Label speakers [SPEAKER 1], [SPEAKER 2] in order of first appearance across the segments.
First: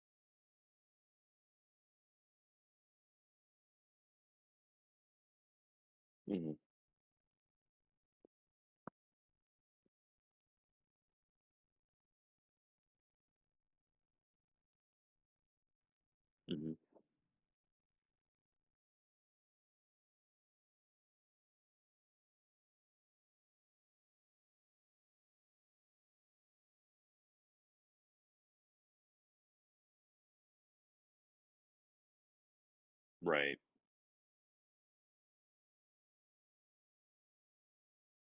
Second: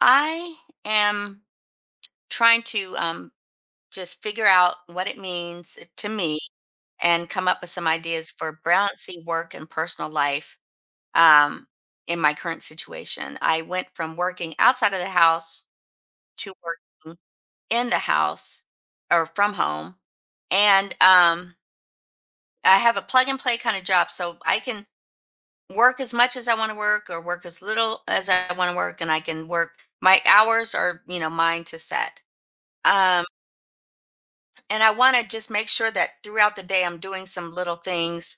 [SPEAKER 1] I am trying to just figure out what it means to me
[SPEAKER 2] Mhm.
[SPEAKER 1] and come up with some ideas for balancing work and personal life um, in my current situation. I went from working outside of the house to
[SPEAKER 2] Mhm.
[SPEAKER 1] working in the house or from home. And I have a plug and play kind of job. So I can work as much as I want to work or work as little as I want to work. And I can work, my hours are, you know, mine to set. Um,
[SPEAKER 2] Right.
[SPEAKER 1] And I want to just make sure that throughout the day, I'm doing some little things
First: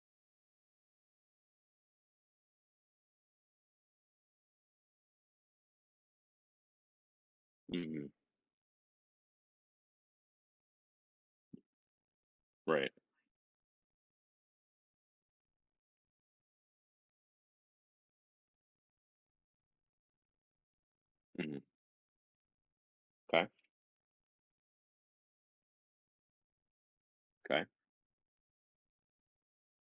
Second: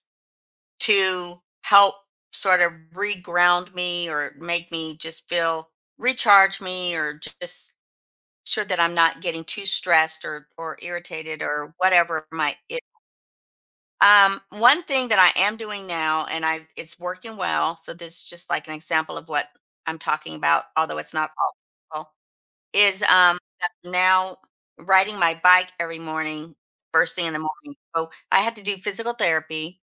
[SPEAKER 1] to help sort of reground me or make me just feel recharge me or just
[SPEAKER 2] Mhm.
[SPEAKER 1] sure that I'm not getting too stressed or irritated or whatever might it.
[SPEAKER 2] Right.
[SPEAKER 1] One thing that I am doing now and I it's working well. So this is just like an example of what I'm talking about, although it's not
[SPEAKER 2] Hmm.
[SPEAKER 1] all. Is,
[SPEAKER 2] Okay. mhm, 'kay.
[SPEAKER 1] now riding my bike every morning, first thing in the
[SPEAKER 2] 'Kay.
[SPEAKER 1] morning. So, I had to do physical therapy,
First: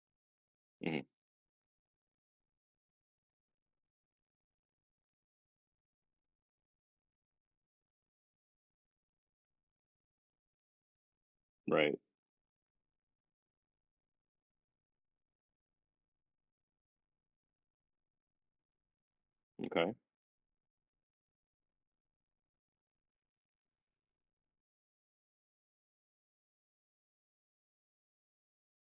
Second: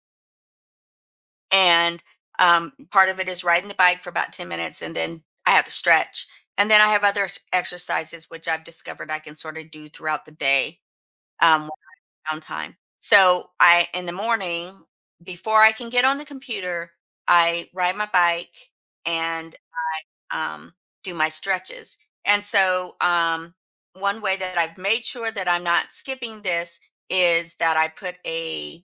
[SPEAKER 2] Mhm.
[SPEAKER 1] and, part of it is riding the bike for about 10 minutes, and then I have to stretch. And then I have other s exercises which I've discovered I can sorta do throughout the day,
[SPEAKER 2] Right.
[SPEAKER 1] when I So, I in the morning, before I can get on the computer, I ride my bike and
[SPEAKER 2] Okay.
[SPEAKER 1] um, do my stretches. And so, one way that I've made sure that I'm not skipping this is that I put a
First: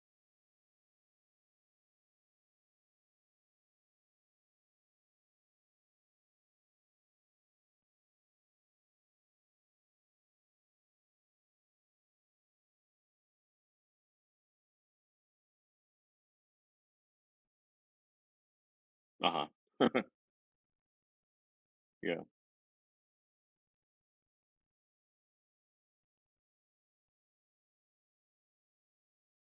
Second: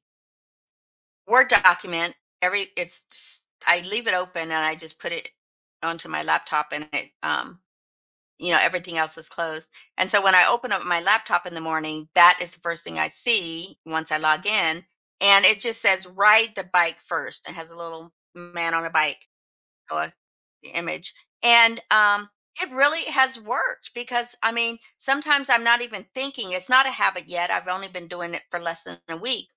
[SPEAKER 1] Word document every. It's just, I leave it open and I just put it onto my laptop, and it, you know, everything else is closed. And so when I open up my laptop in the morning, that is the first thing I see once I log in, and it just says ride the bike first, and has a little man on a bike
[SPEAKER 2] Uh-huh.
[SPEAKER 1] or the image, and,
[SPEAKER 2] Yeah.
[SPEAKER 1] it really has worked because, I mean, sometimes I'm not even thinking it's not a habit yet, I've only been doing it for less than a week,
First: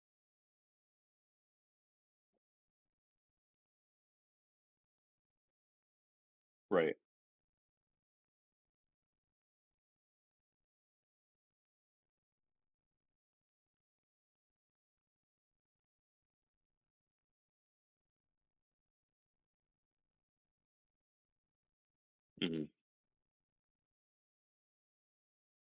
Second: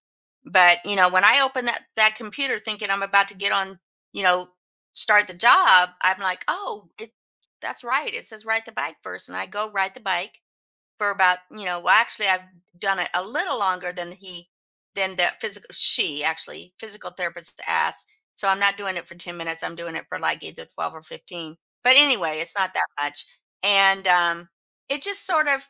[SPEAKER 1] but, you know, when I open that computer thinking I'm about to get on, you know, start the job, I'm like, "Oh,
[SPEAKER 2] Right.
[SPEAKER 1] it that's right, it says ride the bike first," and I go ride the bike, for about you know well actually I've done it a little longer than he than the physical she actually physical therapist asked, so I'm not doing it for 10 minutes, I'm doing it for like either 12 or 15, but anyway it's
[SPEAKER 2] Mhm.
[SPEAKER 1] not that much. And it just sort of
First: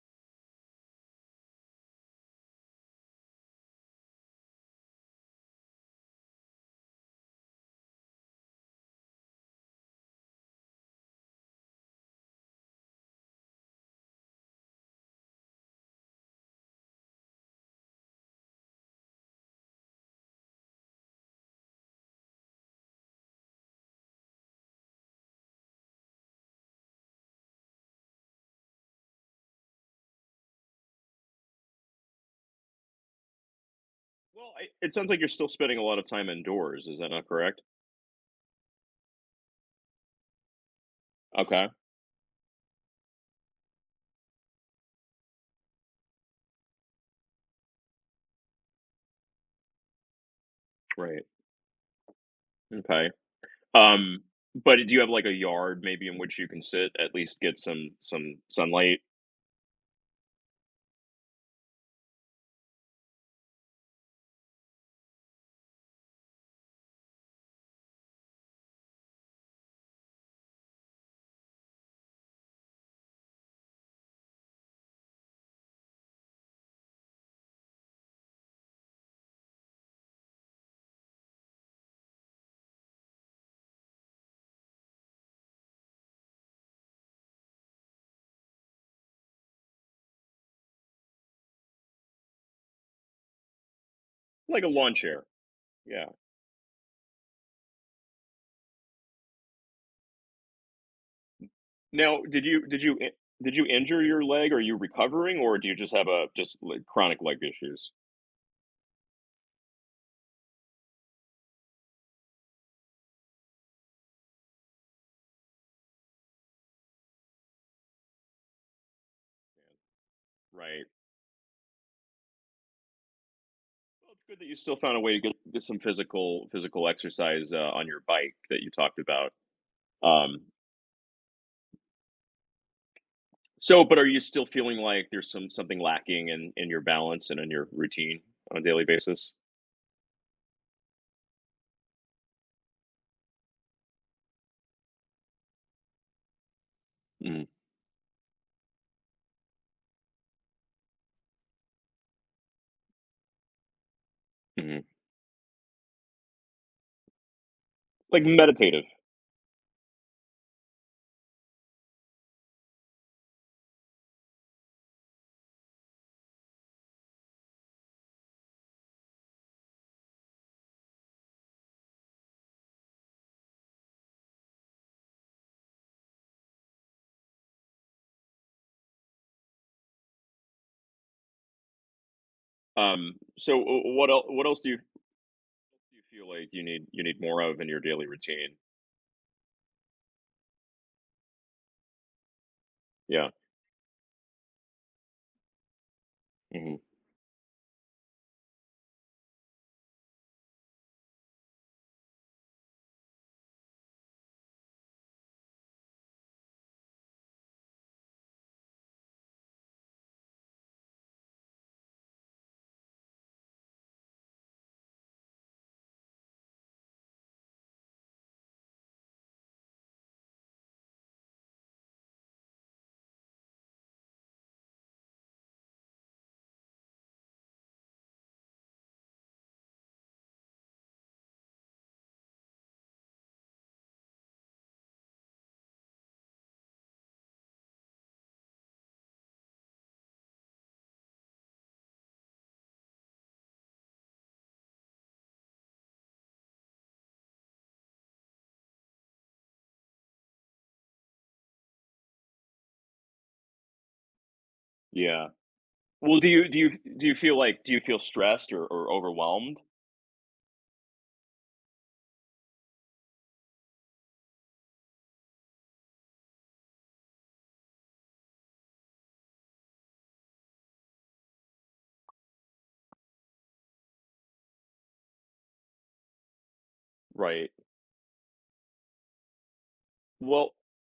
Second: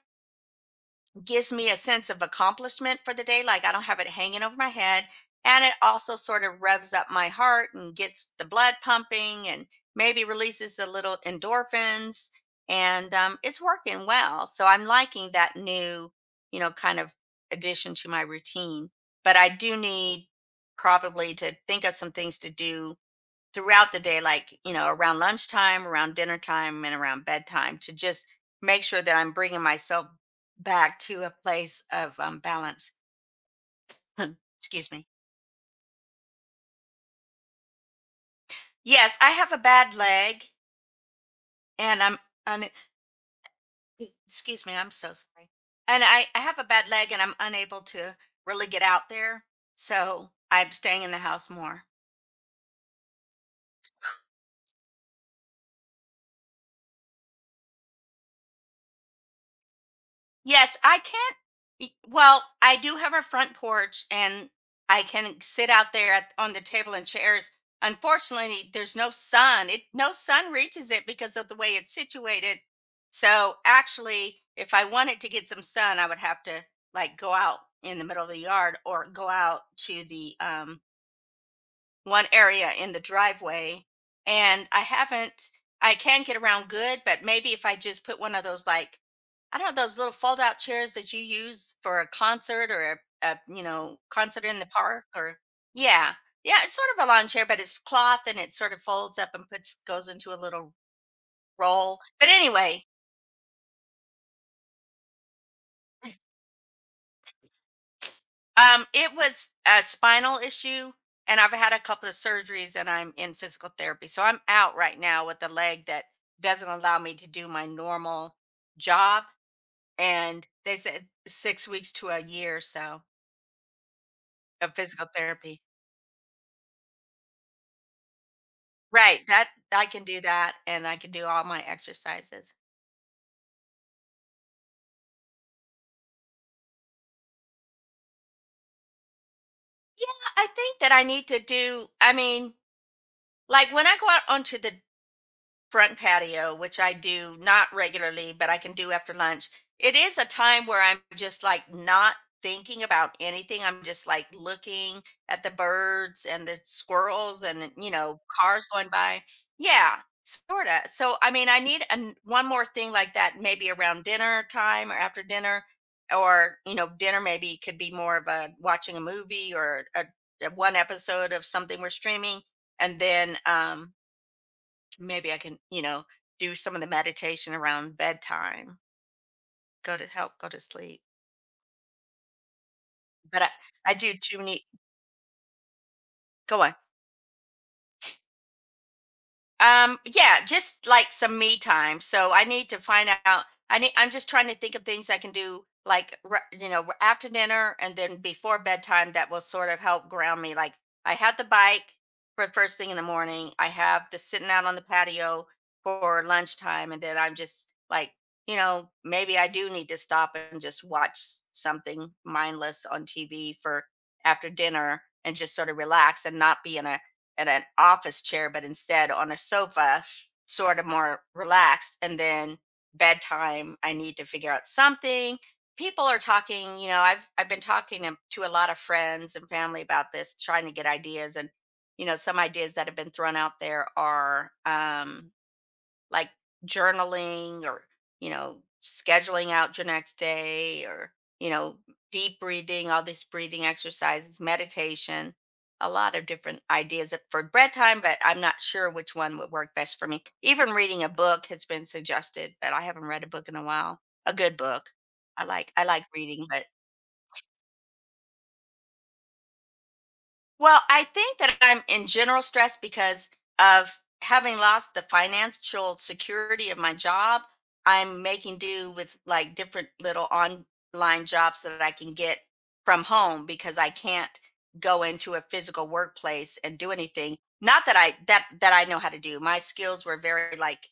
[SPEAKER 1] gives me a sense of accomplishment for the day. Like I don't have it hanging over my head. And it also sort of revs up my heart and gets the blood pumping and maybe releases a little endorphins. And it's working well. So I'm liking that new, you know, kind of addition to my routine. But I do need probably to think of some things to do throughout the day, like, you know, around lunchtime, around dinner time, and around bedtime to just make sure that I'm bringing myself back to a place of balance.
[SPEAKER 2] Well, I
[SPEAKER 1] Excuse
[SPEAKER 2] it
[SPEAKER 1] me.
[SPEAKER 2] sounds like you're still spending a lot of time indoors, is that not correct?
[SPEAKER 1] Yes, I have a bad leg
[SPEAKER 2] Okay.
[SPEAKER 1] and I'm, un- excuse me, I'm so sorry. And I have a bad leg and I'm unable to really get out there. So I'm staying in the
[SPEAKER 2] Right.
[SPEAKER 1] house more.
[SPEAKER 2] Okay. um, but do you have, like, a yard maybe in which you can sit, at least get some sunlight?
[SPEAKER 1] Yes, I can't y well, I do have a front porch, and I can sit out there at on the table and chairs. Unfortunately, there's no sun. It no sun reaches it because of the way it's situated. So, actually, if I wanted to get some sun, I would have to, like, go out in the middle of the yard or go out to the, one area in the driveway and I haven't I can get around good, but maybe if I just put one of those like I don't know those little fold out chairs that you use for a concert or a you know concert in
[SPEAKER 2] Like
[SPEAKER 1] the
[SPEAKER 2] a lawn
[SPEAKER 1] park
[SPEAKER 2] chair,
[SPEAKER 1] or
[SPEAKER 2] yeah.
[SPEAKER 1] yeah. Yeah, it's sort of a lawn chair, but it's cloth and it sort of folds up and puts goes into a little roll.
[SPEAKER 2] Now,
[SPEAKER 1] But
[SPEAKER 2] did you did
[SPEAKER 1] anyway,
[SPEAKER 2] you in did you injure your leg? Are you recovering, or do you just have a just, like, chronic leg issues?
[SPEAKER 1] It was a spinal issue, and I've had a couple of surgeries, and I'm in physical therapy. So I'm out right now with a leg that doesn't allow me to do my normal job. And they
[SPEAKER 2] Right.
[SPEAKER 1] said 6 weeks to a year or so
[SPEAKER 2] Well, it's good that you
[SPEAKER 1] of
[SPEAKER 2] still found a
[SPEAKER 1] physical
[SPEAKER 2] way to get,
[SPEAKER 1] therapy.
[SPEAKER 2] get some physical exercise on your bike that you talked
[SPEAKER 1] Right.
[SPEAKER 2] about.
[SPEAKER 1] That I can do
[SPEAKER 2] Um,
[SPEAKER 1] that, and I can do all my exercises.
[SPEAKER 2] so, but are you still feeling like there's something lacking in your balance and in your routine on a daily basis?
[SPEAKER 1] Yeah, I think that I need to do. I mean, like when I go out onto the front patio, which I do
[SPEAKER 2] Mhm.
[SPEAKER 1] not regularly, but I can do after lunch. It is a time where I'm just like not thinking about anything. I'm just like
[SPEAKER 2] Mhm.
[SPEAKER 1] looking at the birds and the squirrels and, you know,
[SPEAKER 2] Like
[SPEAKER 1] cars
[SPEAKER 2] meditative.
[SPEAKER 1] going by. Yeah, sort of. So, I mean, I need an, one more thing like that, maybe around dinner time or after dinner. Or, you know, dinner maybe could be more of a watching a movie or a one episode of something we're streaming. And then, maybe I can, you know, do some of the meditation around bedtime, go to help go to sleep. But I,
[SPEAKER 2] So,
[SPEAKER 1] I
[SPEAKER 2] what
[SPEAKER 1] do
[SPEAKER 2] else?
[SPEAKER 1] too
[SPEAKER 2] What else
[SPEAKER 1] need,
[SPEAKER 2] do you feel like
[SPEAKER 1] go
[SPEAKER 2] you
[SPEAKER 1] on.
[SPEAKER 2] need you need more of in your daily routine?
[SPEAKER 1] Yeah, just like some me time. So I need to find
[SPEAKER 2] Yeah.
[SPEAKER 1] out. I need. I'm just trying to think of things I can do, like ri- you
[SPEAKER 2] Hmm.
[SPEAKER 1] know, after dinner and then before bedtime. That will sort of help ground me. Like I had the bike for first thing in the morning. I have the sitting out on the patio for lunchtime, and then I'm just like, you know, maybe I do need to stop and just watch s- something mindless on TV for after dinner and just sort of relax and not be in a at an office chair, but instead on a sofa, sort of more relaxed. And then bedtime, I need to figure out something. People are talking, you know, I've been talking to a lot of friends and family about this, trying to get ideas. And, you know, some ideas that have been thrown out there are like journaling or, you know, scheduling out your next day or, you know, deep breathing, all these breathing exercises, meditation, a lot of different ideas for bedtime, but I'm not sure which one would work best for me. Even reading a book has been suggested, but I haven't read a book in a while. A good book.
[SPEAKER 2] Yeah.
[SPEAKER 1] I like
[SPEAKER 2] Well, do
[SPEAKER 1] reading,
[SPEAKER 2] you do
[SPEAKER 1] but
[SPEAKER 2] you do you feel like do you feel stressed or overwhelmed?
[SPEAKER 1] well, I think that I'm in general stress because of having lost the financial security of my job. I'm making do with like different little online jobs that I can get from home because I can't go into a physical workplace and do anything.
[SPEAKER 2] Right.
[SPEAKER 1] Not that I that I know how to do. My skills were
[SPEAKER 2] Well,
[SPEAKER 1] very like,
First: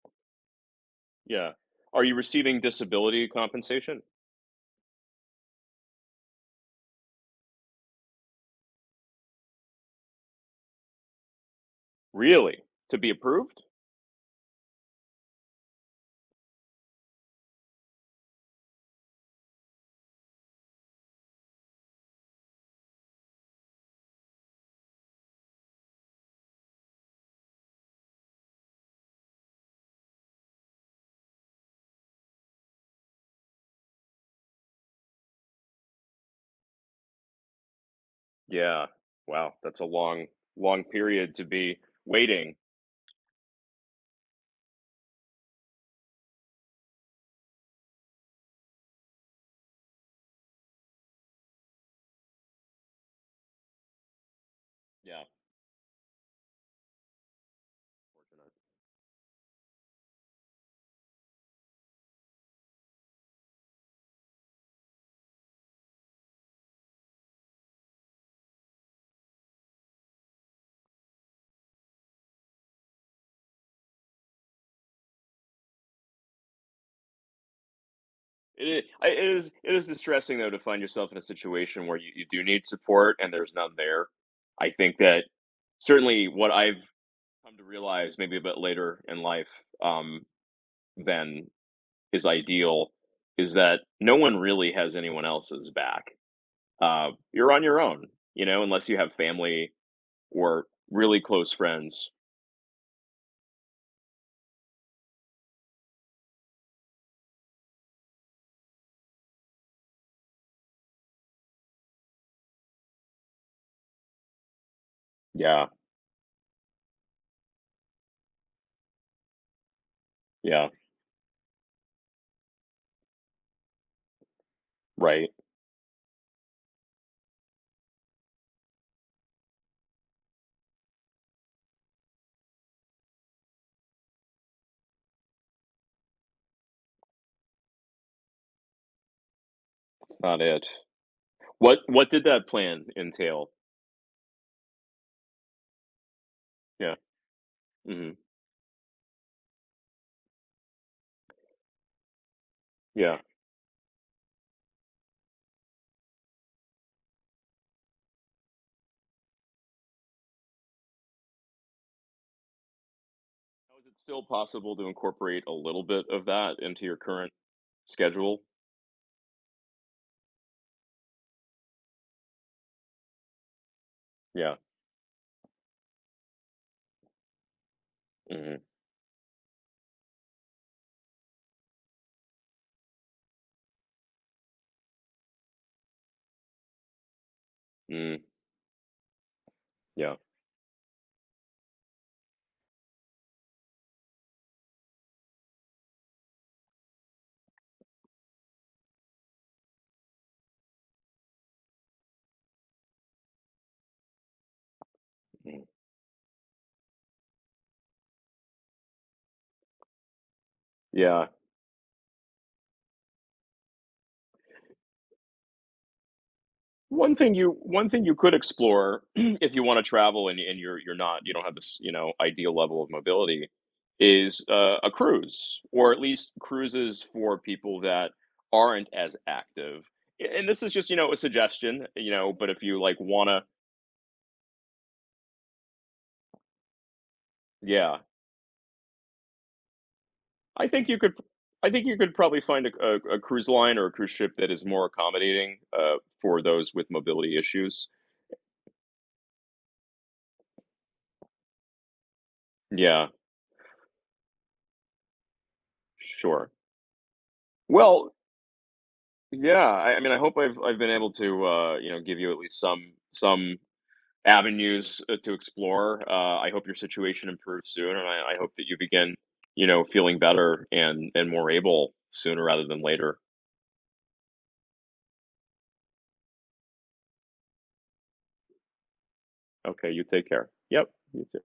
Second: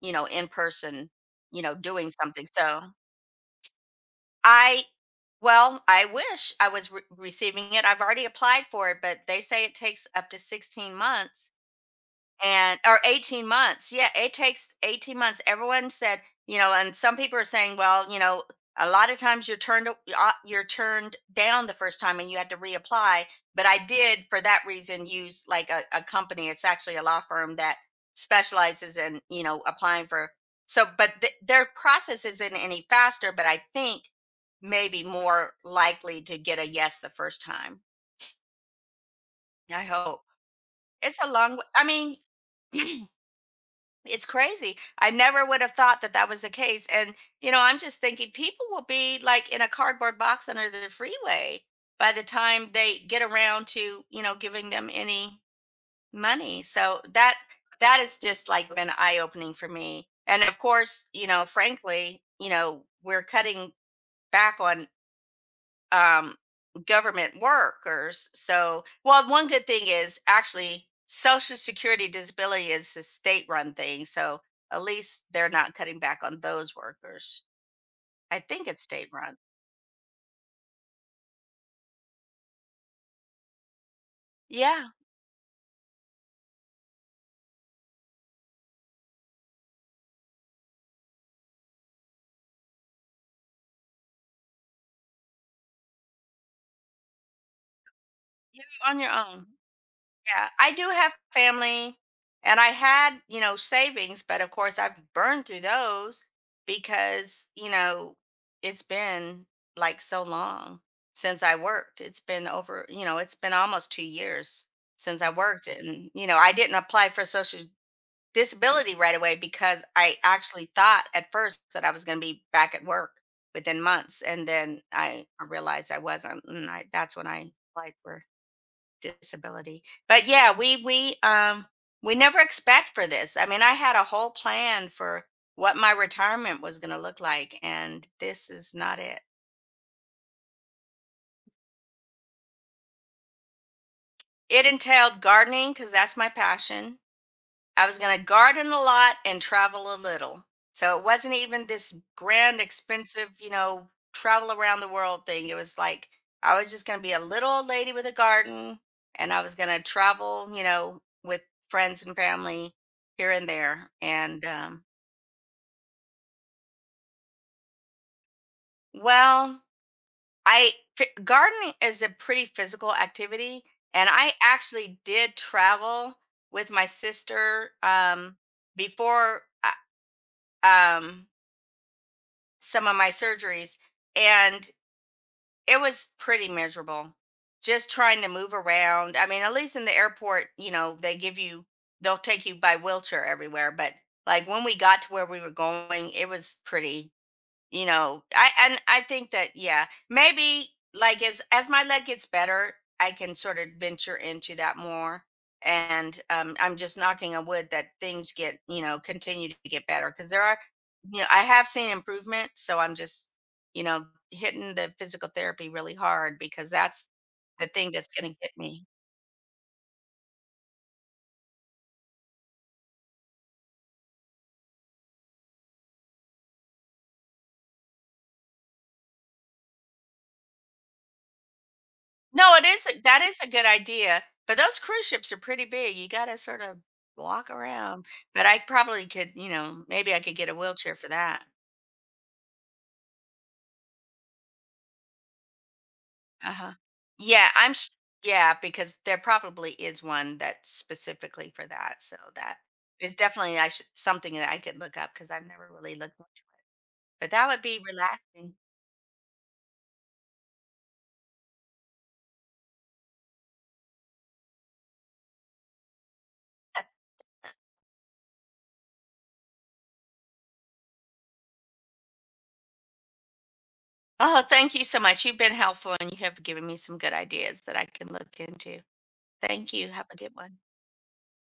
[SPEAKER 1] you know, in person,
[SPEAKER 2] yeah.
[SPEAKER 1] you know,
[SPEAKER 2] Are
[SPEAKER 1] doing
[SPEAKER 2] you
[SPEAKER 1] something.
[SPEAKER 2] receiving
[SPEAKER 1] So
[SPEAKER 2] disability compensation?
[SPEAKER 1] I well, I wish I was re- receiving it. I've already applied for it, but they say it takes up to 16 months
[SPEAKER 2] Really?
[SPEAKER 1] and
[SPEAKER 2] To
[SPEAKER 1] or
[SPEAKER 2] be
[SPEAKER 1] 18
[SPEAKER 2] approved?
[SPEAKER 1] months. Yeah, it takes 18 months. Everyone said, you know, and some people are saying, well, you know, a lot of times you're turned down the first time and you had to reapply. But I did for that reason use like a company. It's actually a law firm that specializes in you know applying for. So, but th- their process isn't any faster. But I think maybe more likely to get a yes the first time.
[SPEAKER 2] Yeah. Wow, that's
[SPEAKER 1] I
[SPEAKER 2] a
[SPEAKER 1] hope
[SPEAKER 2] long, long
[SPEAKER 1] it's a
[SPEAKER 2] period to
[SPEAKER 1] long. Way.
[SPEAKER 2] be
[SPEAKER 1] I mean.
[SPEAKER 2] waiting.
[SPEAKER 1] It's crazy. I never would have thought that that was the case. And, you know, I'm just thinking people will be like in a cardboard box under the freeway by the time they get around to, you know, giving them
[SPEAKER 2] Yeah.
[SPEAKER 1] any money. So that that has just like been eye-opening for me. And of course, you know, frankly, you know, we're cutting back on um, government workers. So, well, one good thing is actually Social Security disability is a state run thing. So at least they're not cutting back on those workers. I
[SPEAKER 2] It
[SPEAKER 1] think it's
[SPEAKER 2] is,
[SPEAKER 1] state
[SPEAKER 2] it
[SPEAKER 1] run.
[SPEAKER 2] is it is distressing, though, to find yourself in a situation where you do need support and there's none there. I
[SPEAKER 1] Yeah,
[SPEAKER 2] think that certainly what I've come to realize maybe a bit later in life, um, than is ideal is that no one really has anyone else's back. You're on your own,
[SPEAKER 1] you're
[SPEAKER 2] unless you
[SPEAKER 1] on your
[SPEAKER 2] have
[SPEAKER 1] own.
[SPEAKER 2] family
[SPEAKER 1] Yeah,
[SPEAKER 2] or
[SPEAKER 1] I do have
[SPEAKER 2] really close
[SPEAKER 1] family
[SPEAKER 2] friends.
[SPEAKER 1] and I had, you know, savings, but of course I've burned through those because, you know, it's been like so long since I worked. It's been over, you know, it's been almost 2 years since I
[SPEAKER 2] Yeah.
[SPEAKER 1] worked and, you know, I didn't apply for social disability right away because I
[SPEAKER 2] Yeah,
[SPEAKER 1] actually thought at first that I was going to be back at work within months and then I
[SPEAKER 2] right.
[SPEAKER 1] I realized I wasn't and I that's when I applied for disability. But yeah, we never expect for this. I mean, I had a whole plan for what my retirement was going to look like and this is not it.
[SPEAKER 2] It's not it. What did that plan entail?
[SPEAKER 1] It entailed gardening cuz that's my
[SPEAKER 2] Yeah.
[SPEAKER 1] passion. I was
[SPEAKER 2] Mhm.
[SPEAKER 1] going to garden a lot and travel a little. So it wasn't even this grand,
[SPEAKER 2] Yeah.
[SPEAKER 1] expensive, you know, travel around the world thing. It was like I was just going to be a little old lady with a garden and I was going to travel, you know, with friends and family here and
[SPEAKER 2] How is
[SPEAKER 1] there.
[SPEAKER 2] it still
[SPEAKER 1] And,
[SPEAKER 2] possible to incorporate a little bit of that into your current schedule?
[SPEAKER 1] well, I fi- gardening is a pretty physical activity. And I
[SPEAKER 2] Yeah.
[SPEAKER 1] actually did travel with my sister
[SPEAKER 2] Mhm.
[SPEAKER 1] before, um, some of my surgeries and it was pretty miserable just
[SPEAKER 2] Mm.
[SPEAKER 1] trying to move around. I mean at least in the
[SPEAKER 2] Yeah.
[SPEAKER 1] airport you know they give you they'll take you by wheelchair everywhere, but like when we got to where we were going it was pretty you know I and I think that yeah maybe like as my leg gets better I can sort of venture into that more.
[SPEAKER 2] Mhm.
[SPEAKER 1] And I'm just knocking on wood that things get you know continue to get better because there are you
[SPEAKER 2] Yeah.
[SPEAKER 1] know I have seen improvement, so I'm just you know hitting the physical therapy really hard because that's
[SPEAKER 2] One thing you
[SPEAKER 1] the
[SPEAKER 2] one
[SPEAKER 1] thing
[SPEAKER 2] thing
[SPEAKER 1] that's
[SPEAKER 2] you
[SPEAKER 1] going
[SPEAKER 2] could
[SPEAKER 1] to get me.
[SPEAKER 2] explore if you wanna travel and you're not you don't have this, ideal level of mobility is, a cruise, or at least cruises for people that aren't as active. A and this is just, a suggestion, but
[SPEAKER 1] No,
[SPEAKER 2] if
[SPEAKER 1] it
[SPEAKER 2] you,
[SPEAKER 1] is
[SPEAKER 2] like,
[SPEAKER 1] a that is
[SPEAKER 2] wanna.
[SPEAKER 1] a good idea, but those cruise ships are pretty big. You gotta sort of walk
[SPEAKER 2] Yeah.
[SPEAKER 1] around, but I probably could, you know, maybe I could get a
[SPEAKER 2] I think
[SPEAKER 1] wheelchair
[SPEAKER 2] you
[SPEAKER 1] for
[SPEAKER 2] could
[SPEAKER 1] that.
[SPEAKER 2] I think you could probably find a cruise line or a cruise ship that is more accommodating, for
[SPEAKER 1] Uh-huh.
[SPEAKER 2] those with mobility
[SPEAKER 1] Yeah, I'm
[SPEAKER 2] issues.
[SPEAKER 1] s yeah, because there probably is one that's specifically for that, so that
[SPEAKER 2] Yeah,
[SPEAKER 1] is definitely I should something that I could look up because 'cause I've never really looked into
[SPEAKER 2] sure.
[SPEAKER 1] it, but that would be
[SPEAKER 2] Well,
[SPEAKER 1] relaxing.
[SPEAKER 2] yeah, I mean, I hope I've been able to give you at least some avenues to explore. I hope your situation improves soon, and I hope that you begin feeling better and more able sooner rather than later.
[SPEAKER 1] Oh, thank you so much. You've been helpful, and you have given me some good ideas that I can look into. Thank you.
[SPEAKER 2] Okay, you
[SPEAKER 1] Have a
[SPEAKER 2] take
[SPEAKER 1] good
[SPEAKER 2] care.
[SPEAKER 1] one.
[SPEAKER 2] Yep, you too.